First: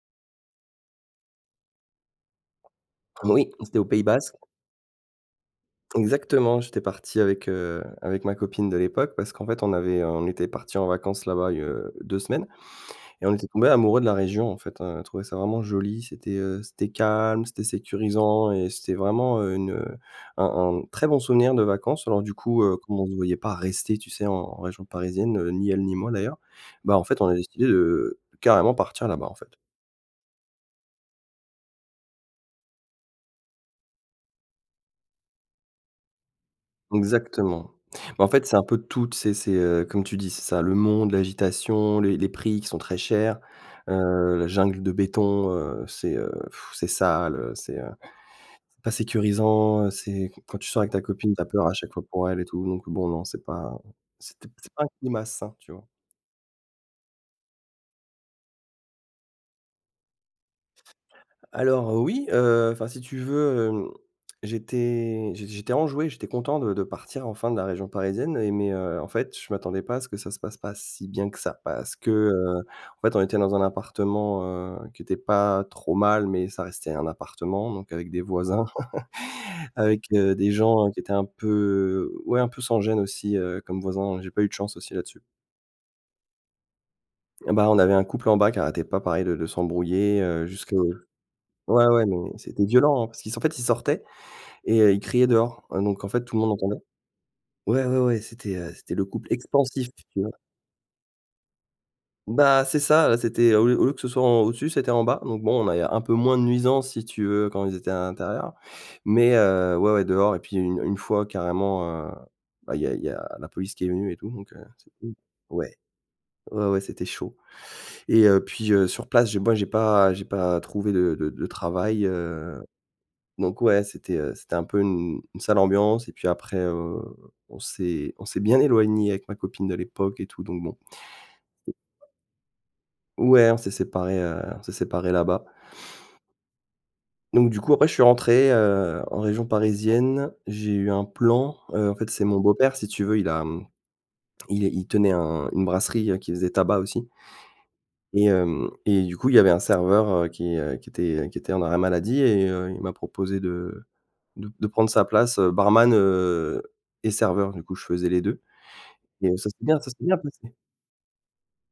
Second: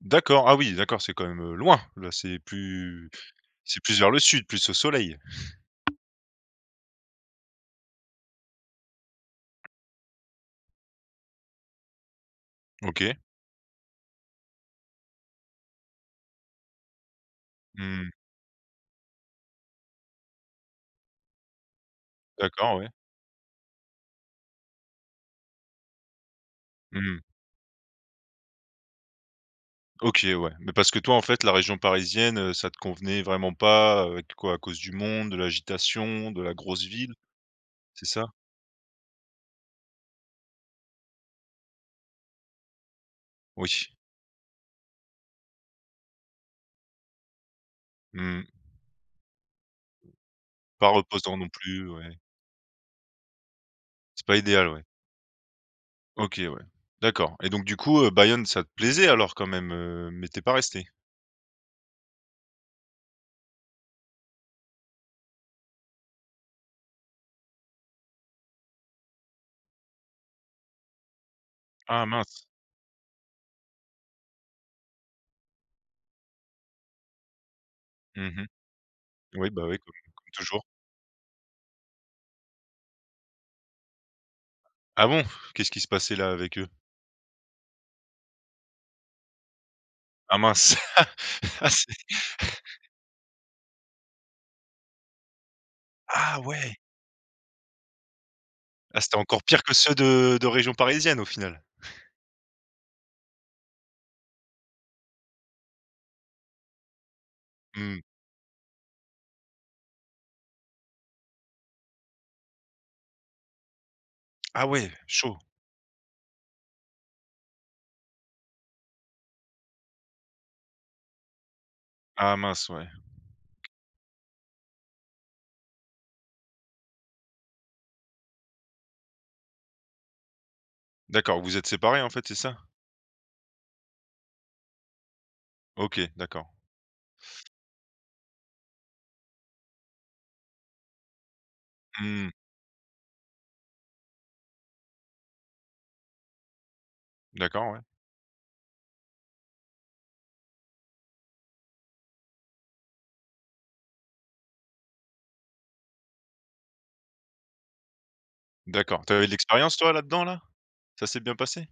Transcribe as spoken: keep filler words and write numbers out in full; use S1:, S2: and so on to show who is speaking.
S1: D'accord, ah oui d'accord, c'est quand même, heu, loin, là c'est plus
S2: Oui, c'était
S1: c'est
S2: au
S1: plus
S2: Pays
S1: vers le
S2: Basque.
S1: sud, plus au soleil.
S2: Exactement. J'étais parti avec, heu, avec ma copine de l'époque, parce qu'en fait on avait on était partis en vacances là-bas il y a, heu, deux semaines.
S1: OK.
S2: Et on était tombé amoureux de la région, en fait, on a trouvé ça vraiment joli, c'était, heu, c'était calme, c'était
S1: Mmh.
S2: sécurisant et c'était vraiment une, heu, un un très bon souvenir de vacances. Alors du coup,
S1: D'accord, ouais.
S2: comme on se voyait pas rester tu sais, en région parisienne, ni elle ni moi, d'ailleurs, bah,
S1: Mmh
S2: en
S1: mh.
S2: fait, on a décidé de, heu, carrément partir là-bas, en fait.
S1: OK ouais. Mais parce que toi, en fait, la région parisienne, heu, ça te convenait vraiment pas, heu, avec quoi? À cause du monde, de l'agitation, de la grosse ville?
S2: Exactement.
S1: C'est
S2: Bah,
S1: ça?
S2: en fait, c'est un peu tout, tu sais, c'est comme tu dis, c'est ça: le monde, l'agitation, les les prix qui sont très chers.
S1: Oui.
S2: Heu, la jungle de béton, heu, c'est c'est sale, heu, c'est, heu,
S1: Mmh.
S2: c'est pas sécurisant, c'est quand tu sors
S1: Pas
S2: avec ta copine,
S1: reposant
S2: tu as
S1: non
S2: peur à
S1: plus,
S2: chaque fois
S1: ouais.
S2: pour elle et tout. Donc bon, non, c'est pas
S1: C'est pas
S2: c'était
S1: idéal,
S2: c'est pas
S1: ouais.
S2: un climat sain, tu vois?
S1: OK ouais. D'accord. Et donc du coup, heu, Bayonne, ça te plaisait alors quand même, heu, mais tu es pas resté?
S2: Alors, oui, heu, enfin, si tu veux, hem, j'étais j'é j'étais enjoué, j'étais content de de partir enfin de la région parisienne, et mais, heu, en fait, je m'attendais pas à ce que ça se passe pas si bien que ça. Parce
S1: Ah
S2: que,
S1: mince.
S2: heu, en fait on était dans un appartement, heu, qui était pas trop mal, mais ça restait un appartement, donc avec des
S1: Mmh mh.
S2: voisins.
S1: Oui, bah oui,
S2: Avec,
S1: comme comme
S2: heu, des
S1: toujours.
S2: gens qui étaient un peu ouais, un peu sans gêne, aussi, comme voisin, j'ai pas eu de chance aussi
S1: Ah
S2: là-dessus.
S1: bon? Qu'est-ce qui se passait là, avec eux?
S2: Eh bah, on avait un couple en bas qui arrêtait pas, pareil, de de s'embrouiller,
S1: Ah
S2: heu, jusque
S1: mince. Ah!
S2: ouais,
S1: Ah c'est
S2: ouais, mais c'était violent, hein, parce qu'ils s parce qu'en fait ils sortaient et ils criaient dehors, donc en fait, tout
S1: Ah
S2: le monde entendait.
S1: ouais!
S2: Ouais, ouais, ouais, c'était c'était
S1: Ah,
S2: le
S1: c'était
S2: couple
S1: encore pire que
S2: expansif,
S1: ceux
S2: tu vois?
S1: de de région parisienne, au final.
S2: Bah c'est ça, c'était au lieu au lieu que ce soit en au-dessus, c'était en bas. Donc bon, on a eu un peu moins de nuisance si tu veux, quand ils étaient à
S1: Mmh.
S2: l'intérieur. Mais heu, ouais, ouais, dehors et puis une une fois carrément, heu, bah, il y a il y a la police qui est venue et tout, donc, heu,
S1: Ah
S2: c'est
S1: ouais.
S2: [unintelligible]
S1: Chaud.
S2: Ouais, ouais, ouais, c'était chaud. Et heu, puis heu, sur place, j moi j'ai pas j'ai pas trouvé de de de travail,
S1: Ah
S2: heu,
S1: mince, ouais.
S2: donc, ouais c'était, heu, c'était un peu une une sale ambiance et puis après, heu, on s'est on s'est bien éloignés avec ma copine de l'époque et tout, donc, bon
S1: D'accord, vous vous êtes séparés en fait, c'est ça?
S2: Ouais, on s'est séparés, heu, on s'est séparés là-bas.
S1: OK. D'accord.
S2: Donc, du coup, après je suis rentré, heu, en région parisienne. J'ai eu un plan, heu, en fait c'est
S1: Mmh.
S2: mon beau-père si tu veux il a, mmh, il il tenait un une brasserie qui faisait tabac, aussi
S1: D'accord, ouais.
S2: et hem, et du coup, il y avait un serveur, heu, qui, heu, qui était qui était en arrêt maladie, et heu, il m'a proposé de de de prendre sa place, barman, heu, et serveur. Du coup, je faisais les deux.
S1: D'accord, tu avais de
S2: Et ça c'est
S1: l'expérience
S2: bien ça
S1: toi,
S2: c'est bien
S1: là-dedans, là?
S2: passé.
S1: Ça s'est bien passé?